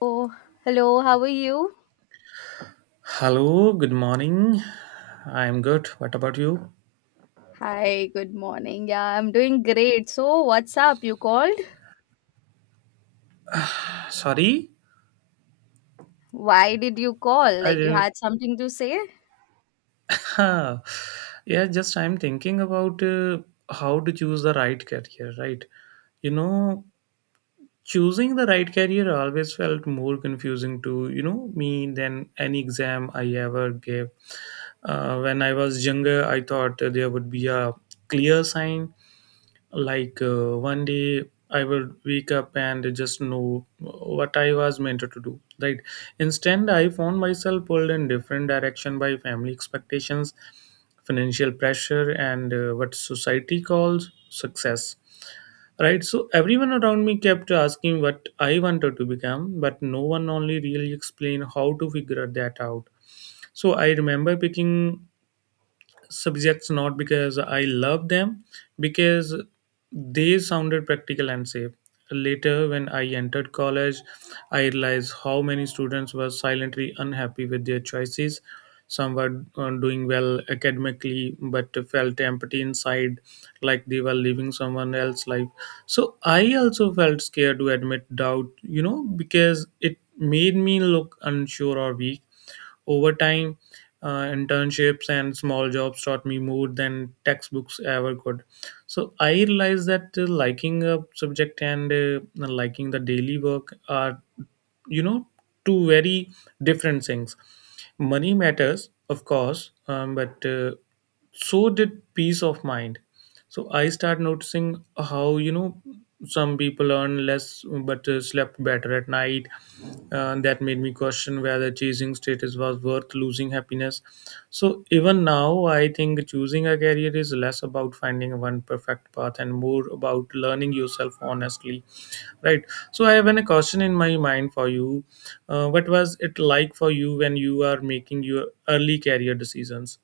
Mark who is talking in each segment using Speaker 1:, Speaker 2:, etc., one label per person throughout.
Speaker 1: Oh, hello, how are you?
Speaker 2: Hello, good morning. I'm good. What about you?
Speaker 1: Hi, good morning. Yeah, I'm doing great. So, what's up? You called?
Speaker 2: Sorry,
Speaker 1: Why did you call?
Speaker 2: I
Speaker 1: Like, you
Speaker 2: didn't.
Speaker 1: had something to say?
Speaker 2: Huh. Yeah, just I'm thinking about how to choose the right career, right? You know, choosing the right career always felt more confusing to me than any exam I ever gave. When I was younger, I thought there would be a clear sign. Like, one day I would wake up and just know what I was meant to do. Right. Instead, I found myself pulled in different direction by family expectations, financial pressure, and what society calls success. Right. So everyone around me kept asking what I wanted to become, but no one only really explained how to figure that out. So I remember picking subjects not because I love them, because they sounded practical and safe. Later, when I entered college, I realized how many students were silently unhappy with their choices. Some were doing well academically, but felt empty inside, like they were living someone else's life. So I also felt scared to admit doubt, because it made me look unsure or weak. Over time, internships and small jobs taught me more than textbooks ever could. So I realized that liking a subject and liking the daily work are you know two very different things. Money matters, of course, but so did peace of mind. So I start noticing how some people earn less but slept better at night. That made me question whether chasing status was worth losing happiness. So even now I think choosing a career is less about finding one perfect path and more about learning yourself honestly. Right. So I have a question in my mind for you. What was it like for you when you are making your early career decisions?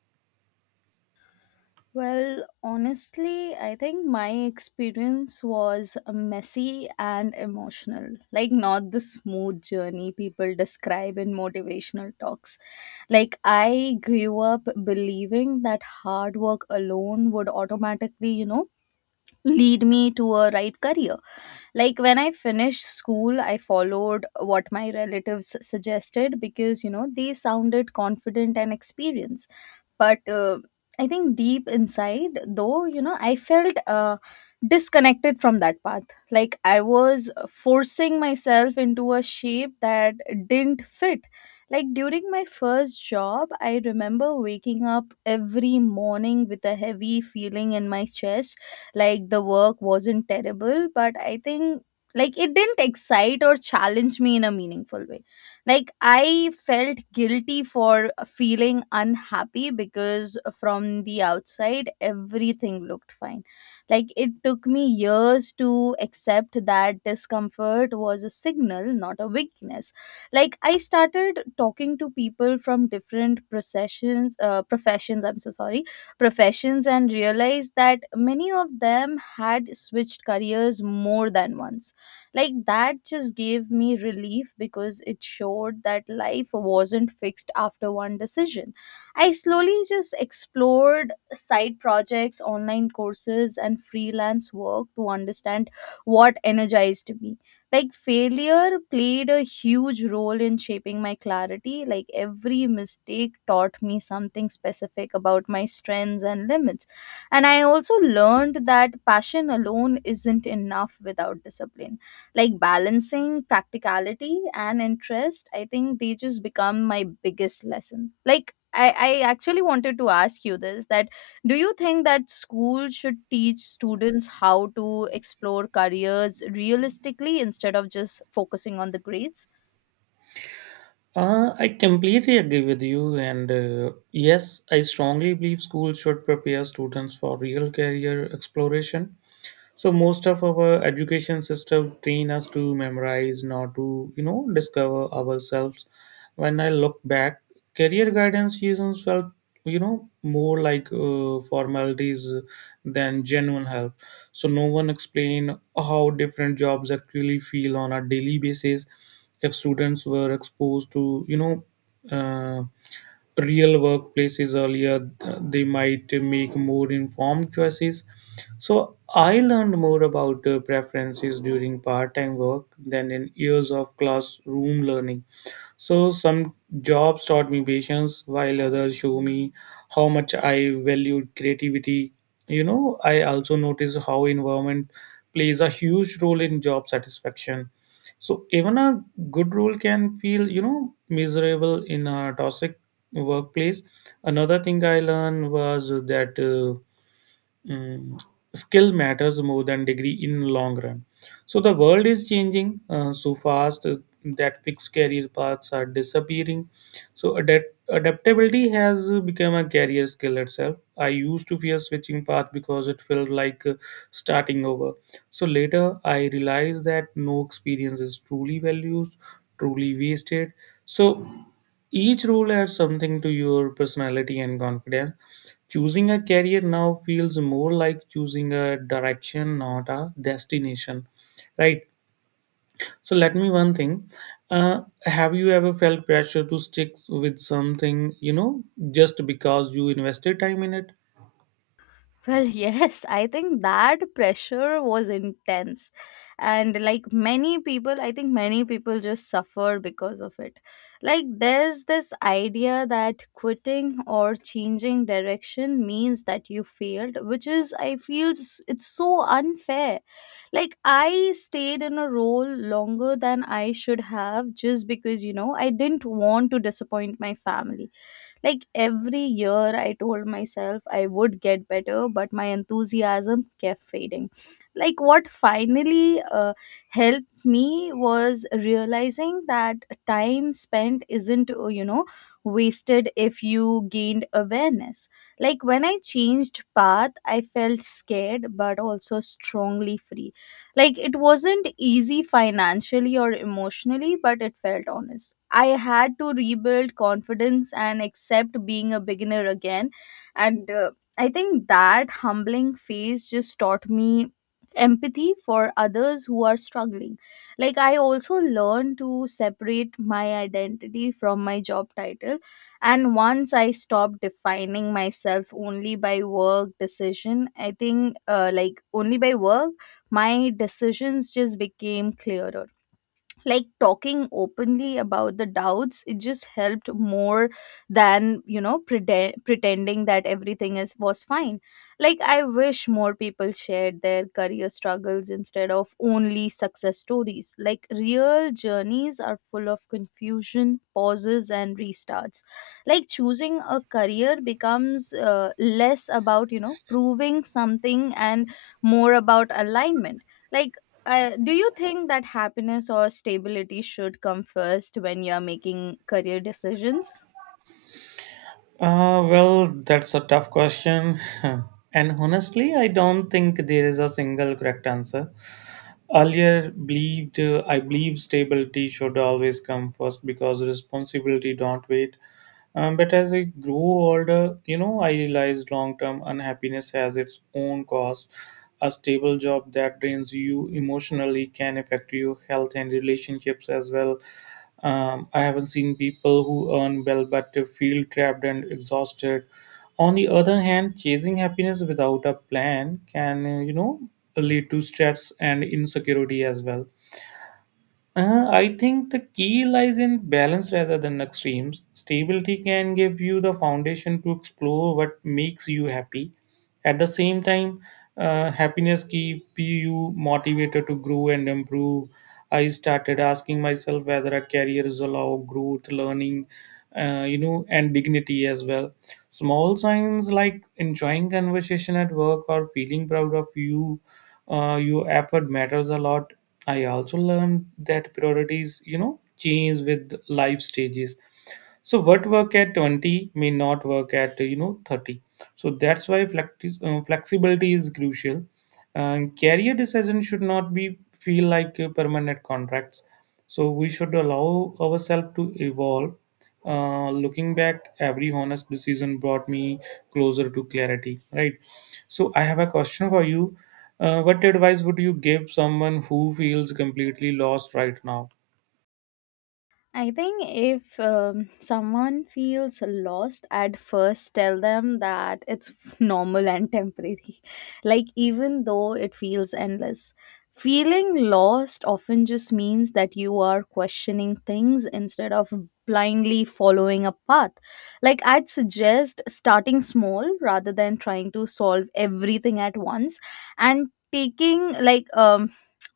Speaker 1: Well, honestly, I think my experience was messy and emotional. Like, not the smooth journey people describe in motivational talks. Like, I grew up believing that hard work alone would automatically, you know, lead me to a right career. Like when I finished school, I followed what my relatives suggested because, you know, they sounded confident and experienced, but I think deep inside though, you know, I felt disconnected from that path. Like I was forcing myself into a shape that didn't fit. Like during my first job, I remember waking up every morning with a heavy feeling in my chest. Like the work wasn't terrible, but I think like it didn't excite or challenge me in a meaningful way. Like I felt guilty for feeling unhappy because from the outside everything looked fine. Like it took me years to accept that discomfort was a signal, not a weakness. Like I started talking to people from different processions, professions, I'm so sorry, professions, and realized that many of them had switched careers more than once. Like that just gave me relief because it showed that life wasn't fixed after one decision. I slowly just explored side projects, online courses, and freelance work to understand what energized me. Like failure played a huge role in shaping my clarity. Like every mistake taught me something specific about my strengths and limits. And I also learned that passion alone isn't enough without discipline. Like balancing practicality and interest, I think they just become my biggest lesson. Like I actually wanted to ask you this: that do you think that school should teach students how to explore careers realistically instead of just focusing on the grades?
Speaker 2: I completely agree with you, and yes, I strongly believe schools should prepare students for real career exploration. So most of our education system train us to memorize, not to discover ourselves. When I look back, career guidance seasons felt more like formalities than genuine help. So no one explained how different jobs actually feel on a daily basis. If students were exposed to uh, real workplaces earlier, they might make more informed choices. So I learned more about preferences during part-time work than in years of classroom learning. So some jobs taught me patience, while others show me how much I valued creativity. You know, I also notice how environment plays a huge role in job satisfaction. So even a good role can feel, miserable in a toxic workplace. Another thing I learned was that. Mm, skill matters more than degree in long run. So the world is changing so fast, that fixed career paths are disappearing. So adaptability has become a career skill itself. I used to fear switching path because it felt like starting over. So later I realized that no experience is truly wasted. So each role adds something to your personality and confidence. Choosing a career now feels more like choosing a direction, not a destination, right? So let me one thing. Have you ever felt pressure to stick with something, just because you invested time in it?
Speaker 1: Well, yes, I think that pressure was intense. And like many people, I think many people just suffer because of it. Like, there's this idea that quitting or changing direction means that you failed, which is, I feel, it's so unfair. Like, I stayed in a role longer than I should have just because, you know, I didn't want to disappoint my family. Like every year, I told myself I would get better, but my enthusiasm kept fading. Like what finally helped me was realizing that time spent isn't, you know, wasted if you gained awareness. Like when I changed path, I felt scared but also strongly free. Like it wasn't easy financially or emotionally, but it felt honest. I had to rebuild confidence and accept being a beginner again. And I think that humbling phase just taught me empathy for others who are struggling. Like I also learned to separate my identity from my job title. And once I stopped defining myself only by work decision, I think like only by work, my decisions just became clearer. Like talking openly about the doubts, it just helped more than, you know, pretending that everything is was fine. Like I wish more people shared their career struggles instead of only success stories. Like real journeys are full of confusion, pauses, and restarts. Like choosing a career becomes, less about, you know, proving something, and more about alignment. Like do you think that happiness or stability should come first when you're making career decisions?
Speaker 2: Well, that's a tough question. And honestly, I don't think there is a single correct answer. Earlier believed I believe stability should always come first because responsibility don't wait. But as I grew older, I realized long-term unhappiness has its own cost. A stable job that drains you emotionally can affect your health and relationships as well. I haven't seen people who earn well but feel trapped and exhausted. On the other hand, chasing happiness without a plan can, lead to stress and insecurity as well. I think the key lies in balance rather than extremes. Stability can give you the foundation to explore what makes you happy. At the same time, happiness keeps you motivated to grow and improve. I started asking myself whether a career is allow growth, learning, and dignity as well. Small signs like enjoying conversation at work or feeling proud of your effort matters a lot. I also learned that priorities change with life stages. So what work at 20 may not work at 30. So that's why flexibility is crucial. And career decision should not be feel like permanent contracts. So we should allow ourselves to evolve. Looking back, every honest decision brought me closer to clarity. Right. So I have a question for you. What advice would you give someone who feels completely lost right now?
Speaker 1: I think if someone feels lost at first, tell them that it's normal and temporary. Like, even though it feels endless, feeling lost often just means that you are questioning things instead of blindly following a path. Like, I'd suggest starting small rather than trying to solve everything at once, and taking, like,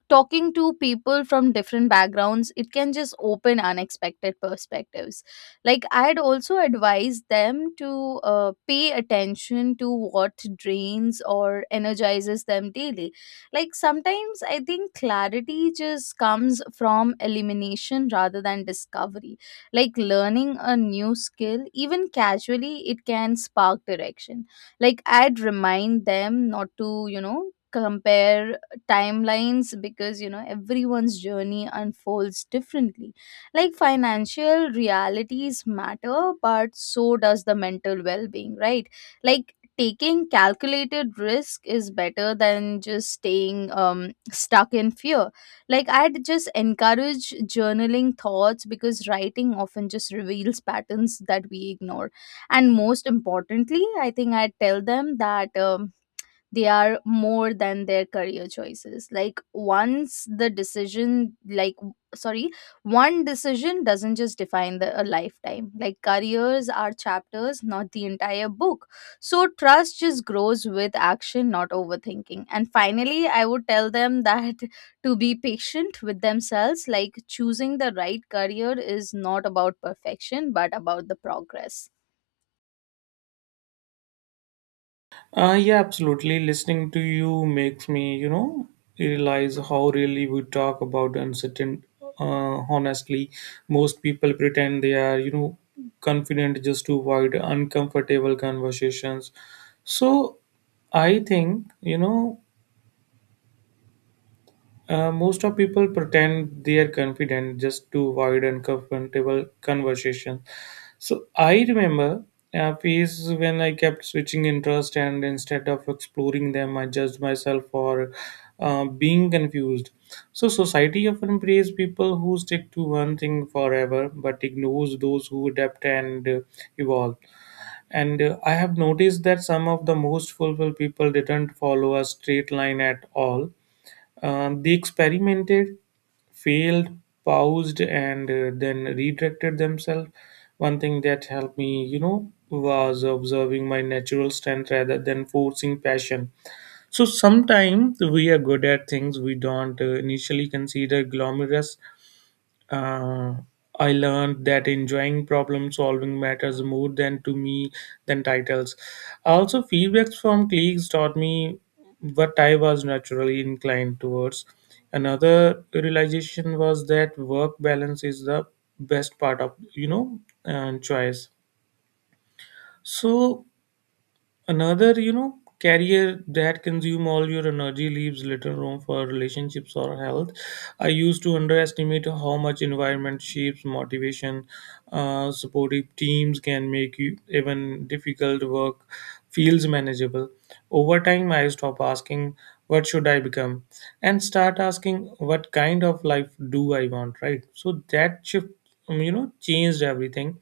Speaker 1: talking to people from different backgrounds, it can just open unexpected perspectives. Like I'd also advise them to pay attention to what drains or energizes them daily. Like sometimes I think clarity just comes from elimination rather than discovery. Like learning a new skill, even casually, it can spark direction. Like I'd remind them not to, you know, compare timelines because, you know, everyone's journey unfolds differently. Like financial realities matter, but so does the mental well-being, right? Like taking calculated risk is better than just staying stuck in fear. Like I'd just encourage journaling thoughts because writing often just reveals patterns that we ignore. And most importantly, I think I would tell them that they are more than their career choices. Like once the decision, like w- sorry one decision doesn't just define a lifetime. Like careers are chapters, not the entire book. So trust just grows with action, not overthinking. And finally I would tell them that to be patient with themselves. Like choosing the right career is not about perfection but about the progress.
Speaker 2: Yeah, absolutely. Listening to you makes me, realize how really we talk about uncertain. Honestly, most people pretend they are, confident just to avoid uncomfortable conversations. So, I think, most of people pretend they are confident just to avoid uncomfortable conversation. So I remember a phase when I kept switching interest, and instead of exploring them, I judged myself for being confused. So society often praises people who stick to one thing forever, but ignores those who adapt and evolve. And I have noticed that some of the most fulfilled people didn't follow a straight line at all. They experimented, failed, paused, and then redirected themselves. One thing that helped me, was observing my natural strength rather than forcing passion. So sometimes we are good at things we don't initially consider glamorous uh, I learned that enjoying problem solving matters more than to me than titles. Also, feedbacks from colleagues taught me what I was naturally inclined towards. Another realization was that work balance is the best part of choice. So another, career that consume all your energy leaves little room for relationships or health. I used to underestimate how much environment shapes motivation. Supportive teams can make you even difficult work feels manageable. Over time, I stop asking what should I become and start asking what kind of life do I want, right? So that shift, changed everything.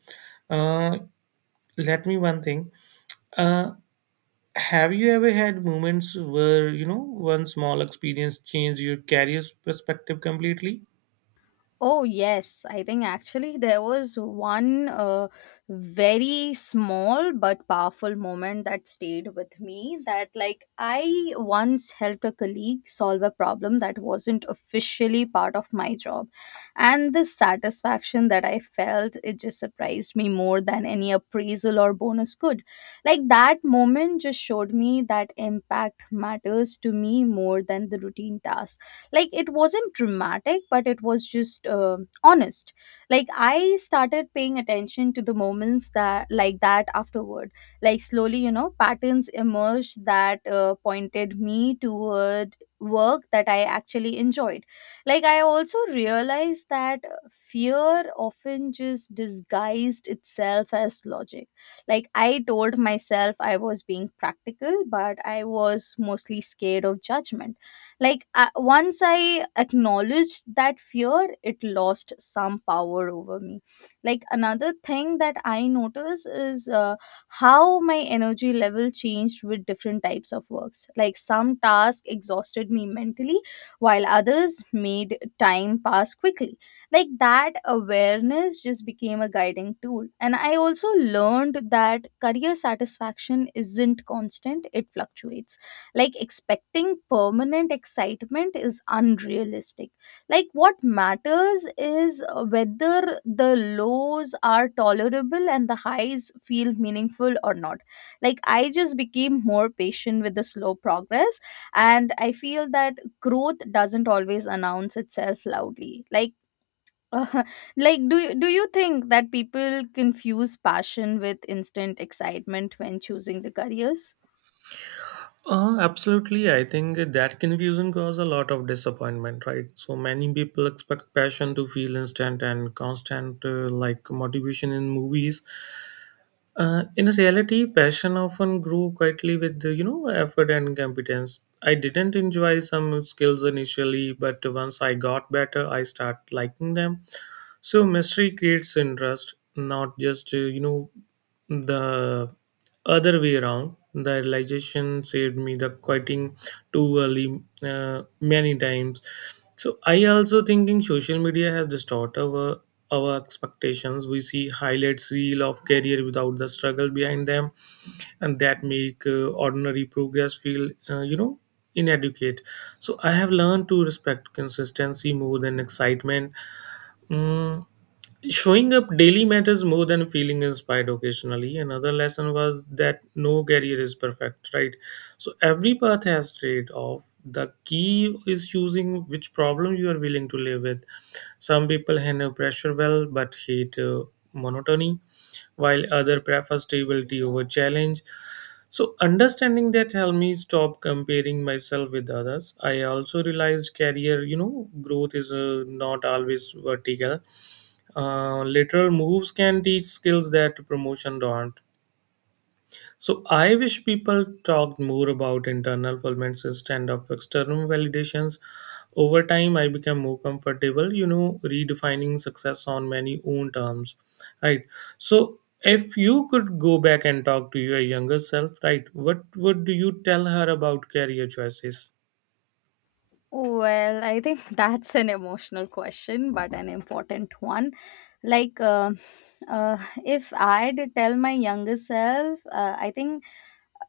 Speaker 2: Uh, let me one thing. Uh, have you ever had moments where, one small experience changed your career's perspective completely?
Speaker 1: Oh, yes. I think actually there was one very small but powerful moment that stayed with me. That, like, I once helped a colleague solve a problem that wasn't officially part of my job. And the satisfaction that I felt, it just surprised me more than any appraisal or bonus could. Like, that moment just showed me that impact matters to me more than the routine task. Like it wasn't dramatic, but it was just honest. Like I started paying attention to the moments that, like, that afterward. Like slowly, you know, patterns emerged that pointed me toward work that I actually enjoyed. Like I also realized that fear often just disguised itself as logic. Like I told myself I was being practical, but I was mostly scared of judgment. Like once I acknowledged that fear, it lost some power over me. Like another thing that I notice is, how my energy level changed with different types of works. Like some tasks exhausted me mentally, while others made time pass quickly. Like that awareness just became a guiding tool. And I also learned that career satisfaction isn't constant, it fluctuates. Like expecting permanent excitement is unrealistic. Like what matters is, whether the lows are tolerable and the highs feel meaningful or not. Like I just became more patient with the slow progress. And I feel that growth doesn't always announce itself loudly. Like like do you think that people confuse passion with instant excitement when choosing the careers?
Speaker 2: Absolutely. I think that confusion caused a lot of disappointment, right? So many people expect passion to feel instant and constant, like motivation in movies. In reality, passion often grew quietly with the, effort and competence. I didn't enjoy some skills initially, but once I got better, I start liking them. So mystery creates interest, not just the other way around. The realization saved me the quitting too early, many times. So I also thinking social media has distorted our expectations. We see highlights reel of career without the struggle behind them, and that make ordinary progress feel inadequate. So I have learned to respect consistency more than excitement. Mm, Showing up daily matters more than feeling inspired occasionally. Another lesson was that no career is perfect, right? So every path has trade off. The key is choosing which problem you are willing to live with. Some people handle pressure well but hate monotony, while other prefer stability over challenge. So understanding that helped me stop comparing myself with others. I also realized career, growth is not always vertical. Lateral moves can teach skills that promotion don't. So I wish people talked more about internal fulfillment instead of external validations. Over time, I became more comfortable, redefining success on many own terms, right? So if you could go back and talk to your younger self, right, what would you tell her about career choices?
Speaker 1: Well, I think that's an emotional question, but an important one. Like, uh, uh, if I'd tell my younger self, I think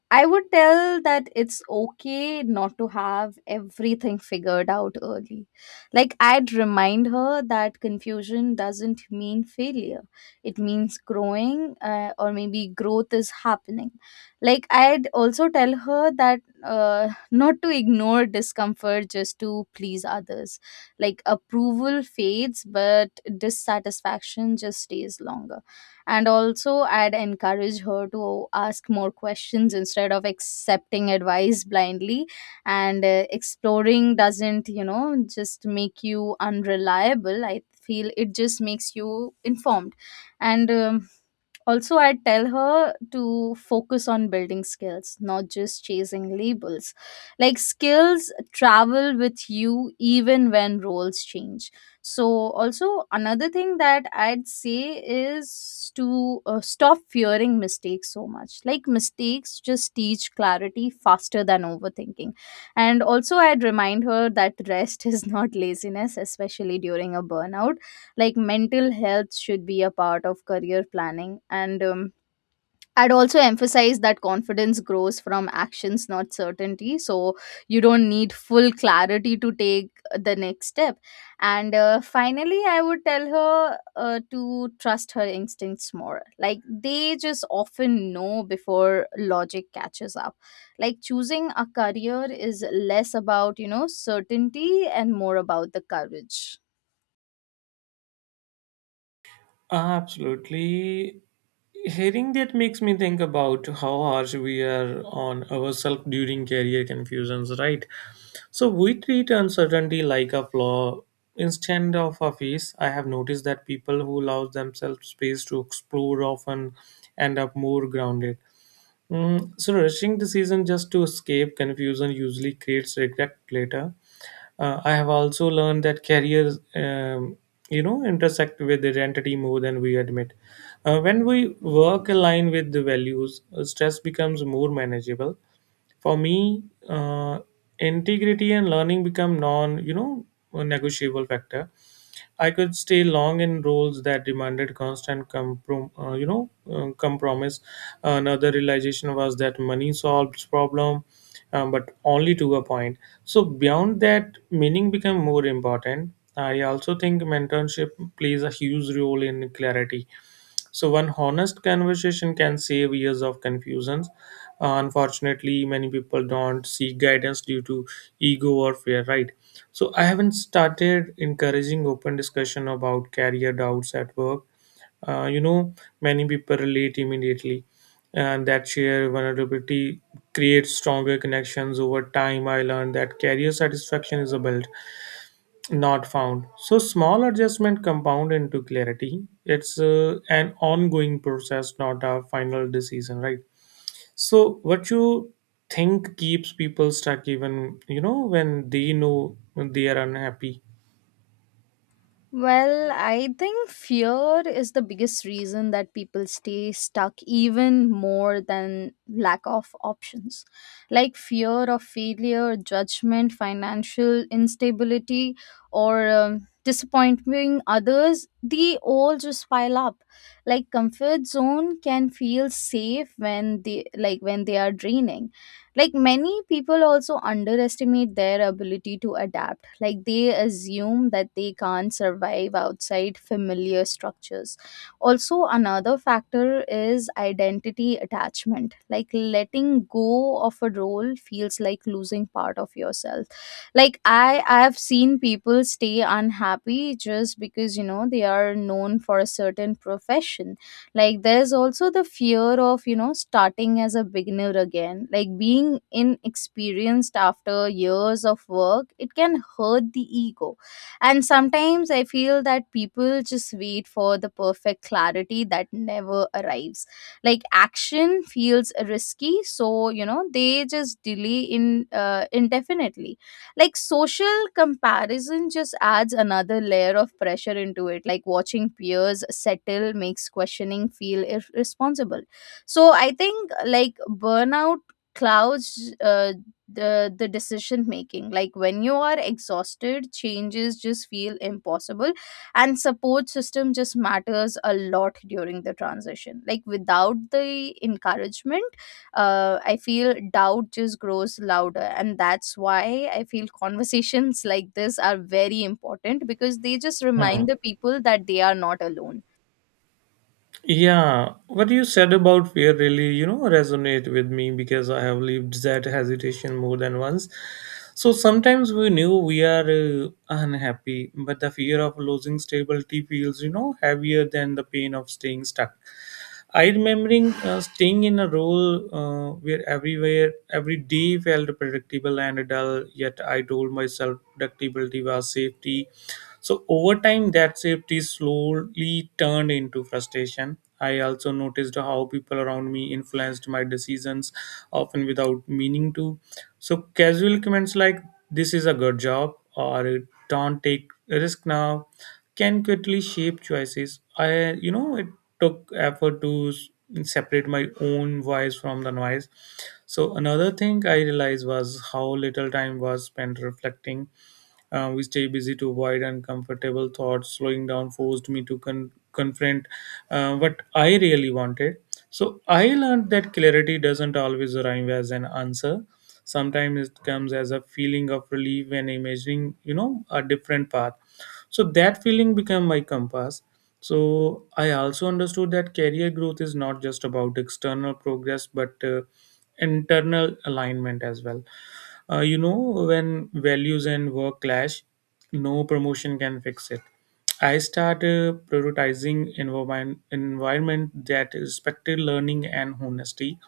Speaker 1: I would tell that it's okay not to have everything figured out early. Like, I'd remind her that confusion doesn't mean failure, it means growing, or maybe growth is happening. Like, I'd also tell her that not to ignore discomfort just to please others. Like, approval fades, but dissatisfaction just stays longer. And also I'd encourage her to ask more questions instead of accepting advice blindly. And exploring doesn't, you know, just make you unreliable, I feel it just makes you informed. And also, I tell her to focus on building skills, not just chasing labels. Like, skills travel with you even when roles change. So, also, another thing that I'd say is to stop fearing mistakes so much. Like, mistakes just teach clarity faster than overthinking. And also, I'd remind her that rest is not laziness, especially during a burnout. Like mental health should be a part of career planning. And I'd also emphasize that confidence grows from actions, not certainty. So you don't need full clarity to take the next step. And finally I would tell her to trust her instincts more. Like they just often know before logic catches up. Like choosing a career is less about, you know, certainty and more about the courage.
Speaker 2: Absolutely. Hearing that makes me think about how harsh we are on ourselves during career confusions, right? So we treat uncertainty like a flaw instead of a phase. I have noticed that people who allow themselves space to explore often end up more grounded. So rushing the season just to escape confusion usually creates regret later. I have also learned that careers, intersect with identity more than we admit. When we work align with the values, stress becomes more manageable. For me, integrity and learning become non, negotiable factor. I could stay long in roles that demanded constant compromise. Another realization was that money solves problem, but only to a point. So beyond that, meaning become more important. I also think mentorship plays a huge role in clarity, so one honest conversation can save years of confusions. Unfortunately, many people don't seek guidance due to ego or fear, right? So I haven't started encouraging open discussion about career doubts at work. Uh, you know, Many people relate immediately, and that shared vulnerability creates stronger connections over time. I learned that career satisfaction is a build, not found. So small adjustment compound into clarity. It's an ongoing process, not a final decision, right? So what you think keeps people stuck even, when they know they are unhappy?
Speaker 1: Well, I think fear is the biggest reason that people stay stuck, even more than lack of options. Like fear of failure, judgment, financial instability, or disappointing others, they all just pile up. Like comfort zone can feel safe when they, like when they are draining. Like many people also underestimate their ability to adapt, like they assume that they can't survive outside familiar structures. Also another factor is identity attachment, like letting go of a role feels like losing part of yourself. Like I have seen people stay unhappy just because they are known for a certain profession. Like there's also the fear of starting as a beginner again, like being inexperienced after years of work it can hurt the ego. And sometimes I feel that people just wait for the perfect clarity that never arrives. Like action feels risky, so they just delay in indefinitely. Like social comparison just adds another layer of pressure into it, like watching peers settle makes questioning feel irresponsible. So I think like burnout clouds the decision making, like when you are exhausted changes just feel impossible. And support system just matters a lot during the transition, like without the encouragement I feel doubt just grows louder. And that's why I feel conversations like this are very important because they just remind
Speaker 2: Hmm.
Speaker 1: the people that they are not alone.
Speaker 2: Yeah, what you said about fear really, resonate with me because I have lived that hesitation more than once. So sometimes we knew we are unhappy, but the fear of losing stability feels, heavier than the pain of staying stuck. I remembering staying in a role where everywhere every day felt predictable and dull. Yet I told myself predictability was safety, so over time, that safety slowly turned into frustration. I also noticed how people around me influenced my decisions, often without meaning to. So casual comments like "This is a good job" or "Don't take risk now" can quickly shape choices. It took effort to separate my own voice from the noise. So another thing I realized was how little time was spent reflecting. We stay busy to avoid uncomfortable thoughts. Slowing down forced me to confront what I really wanted. So I learned that clarity doesn't always arrive as an answer. Sometimes it comes as a feeling of relief when imagining, a different path. So that feeling became my compass. So I also understood that career growth is not just about external progress, but internal alignment as well. Uh, you know, when values and work clash, no promotion can fix it. I started prioritizing environment, environment that respected learning and honesty.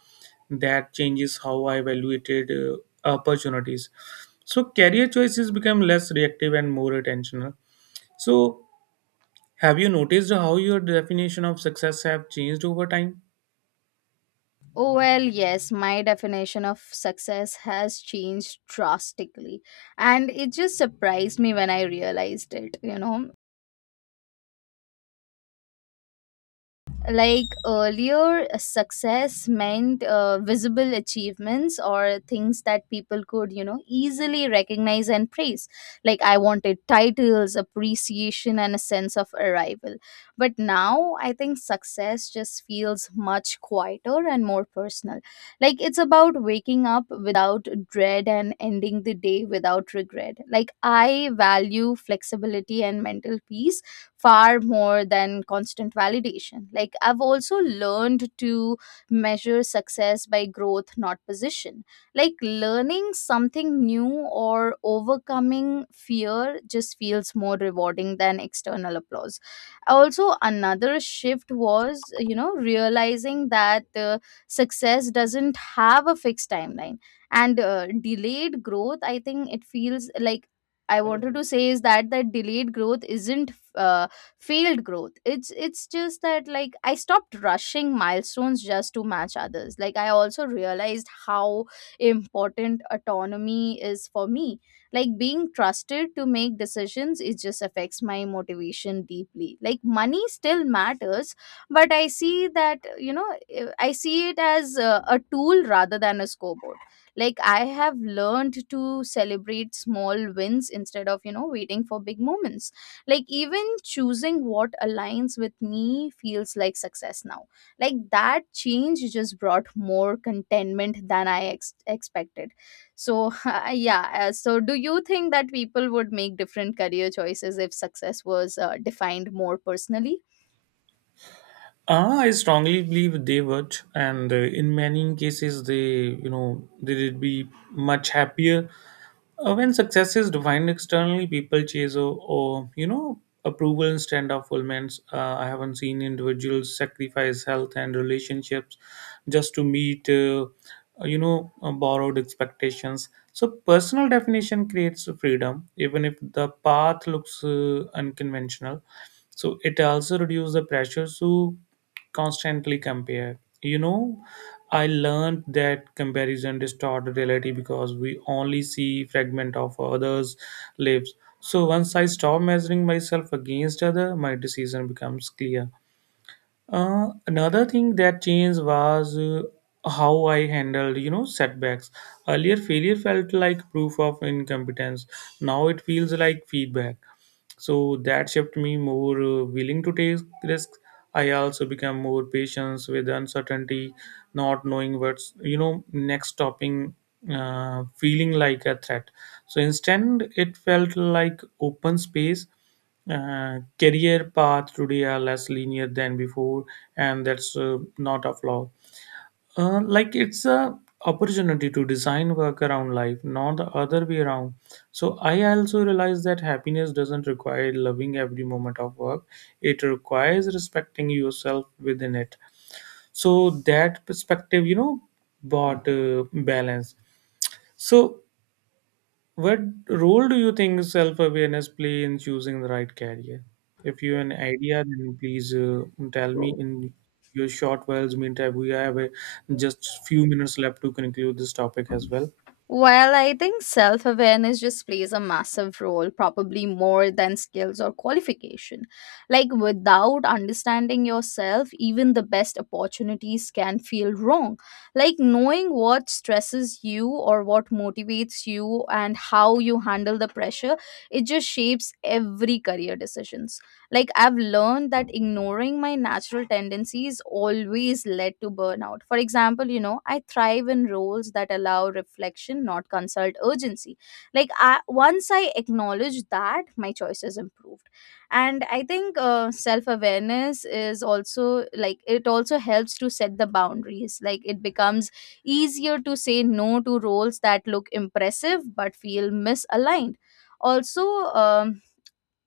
Speaker 2: That changes how I evaluated opportunities. So career choices become less reactive and more attentional. So have you noticed how your definition of success have changed over time?
Speaker 1: Oh, well, yes, my definition of success has changed drastically. And it just surprised me when I realized it, you know. Like earlier success meant visible achievements or things that people could, easily recognize and praise. Like I wanted titles, appreciation and a sense of arrival, but now I think success just feels much quieter and more personal. Like it's about waking up without dread and ending the day without regret. Like I value flexibility and mental peace far more than constant validation. Like, I've also learned to measure success by growth, not position. Like, learning something new or overcoming fear just feels more rewarding than external applause. Also, another shift was, you know, realizing that success doesn't have a fixed timeline and delayed growth, I think it feels like I wanted to say is that delayed growth isn't failed growth. It's just that like I stopped rushing milestones just to match others. Like I also realized how important autonomy is for me, like being trusted to make decisions, it just affects my motivation deeply. Like money still matters, but I see that, I see it as a tool rather than a scoreboard. Like I have learned to celebrate small wins instead of, waiting for big moments. Like even choosing what aligns with me feels like success now. Like that change just brought more contentment than I expected. So yeah, so do you think that people would make different career choices if success was defined more personally?
Speaker 2: Ah, I strongly believe they would, and in many cases, they would be much happier when success is defined externally. People chase or approval instead of fulfillments. I haven't seen individuals sacrifice health and relationships just to meet, borrowed expectations. So personal definition creates freedom, even if the path looks unconventional. So it also reduces the pressure to constantly compare. You know, I learned that comparison distorts reality because we only see fragment of others lives. So once I stop measuring myself against other, my decision becomes clear. Another thing that changed was how I handled, setbacks. Earlier, failure felt like proof of incompetence. Now it feels like feedback, so that shaped me more willing to take risks. I also became more patient with uncertainty, not knowing what's next stopping feeling like a threat. So instead it felt like open space. Career path today are less linear than before, and that's not a flaw. Uh, like it's a opportunity to design work around life, not the other way around. So I also realize that happiness doesn't require loving every moment of work. It requires respecting yourself within it. So that perspective, brought balance. So what role do you think self awareness play in choosing the right career? If you have an idea, then please tell me in your short words. Meantime, we have just few minutes left to conclude this topic as well.
Speaker 1: While I think self awareness just plays a massive role, probably more than skills or qualification. Like, without understanding yourself, even the best opportunities can feel wrong. Like, knowing what stresses you or what motivates you and how you handle the pressure, it just shapes every career decision. Like I've learned that ignoring my natural tendencies always led to burnout. For example, you know, I thrive in roles that allow reflection, not consult urgency. Like I, once I acknowledge that, my choices improved. And I think self awareness is also like it also helps to set the boundaries. Like it becomes easier to say no to roles that look impressive but feel misaligned. Also um,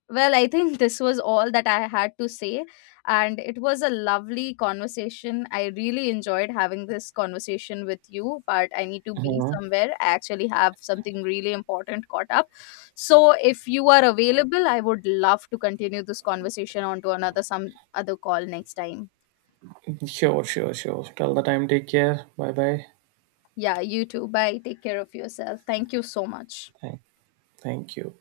Speaker 1: well, I think this was all that I had to say. And it was a lovely conversation. I really enjoyed having this conversation with you, but I need to be
Speaker 2: Uh-huh.
Speaker 1: somewhere. I actually have something really important caught up. So if you are available, I would love to continue this conversation onto another some other call next time.
Speaker 2: Sure, sure, sure. Till the time, take care. Bye bye.
Speaker 1: Yeah, you too. Bye. Take care of yourself. Thank you so much.
Speaker 2: Thank, thank you.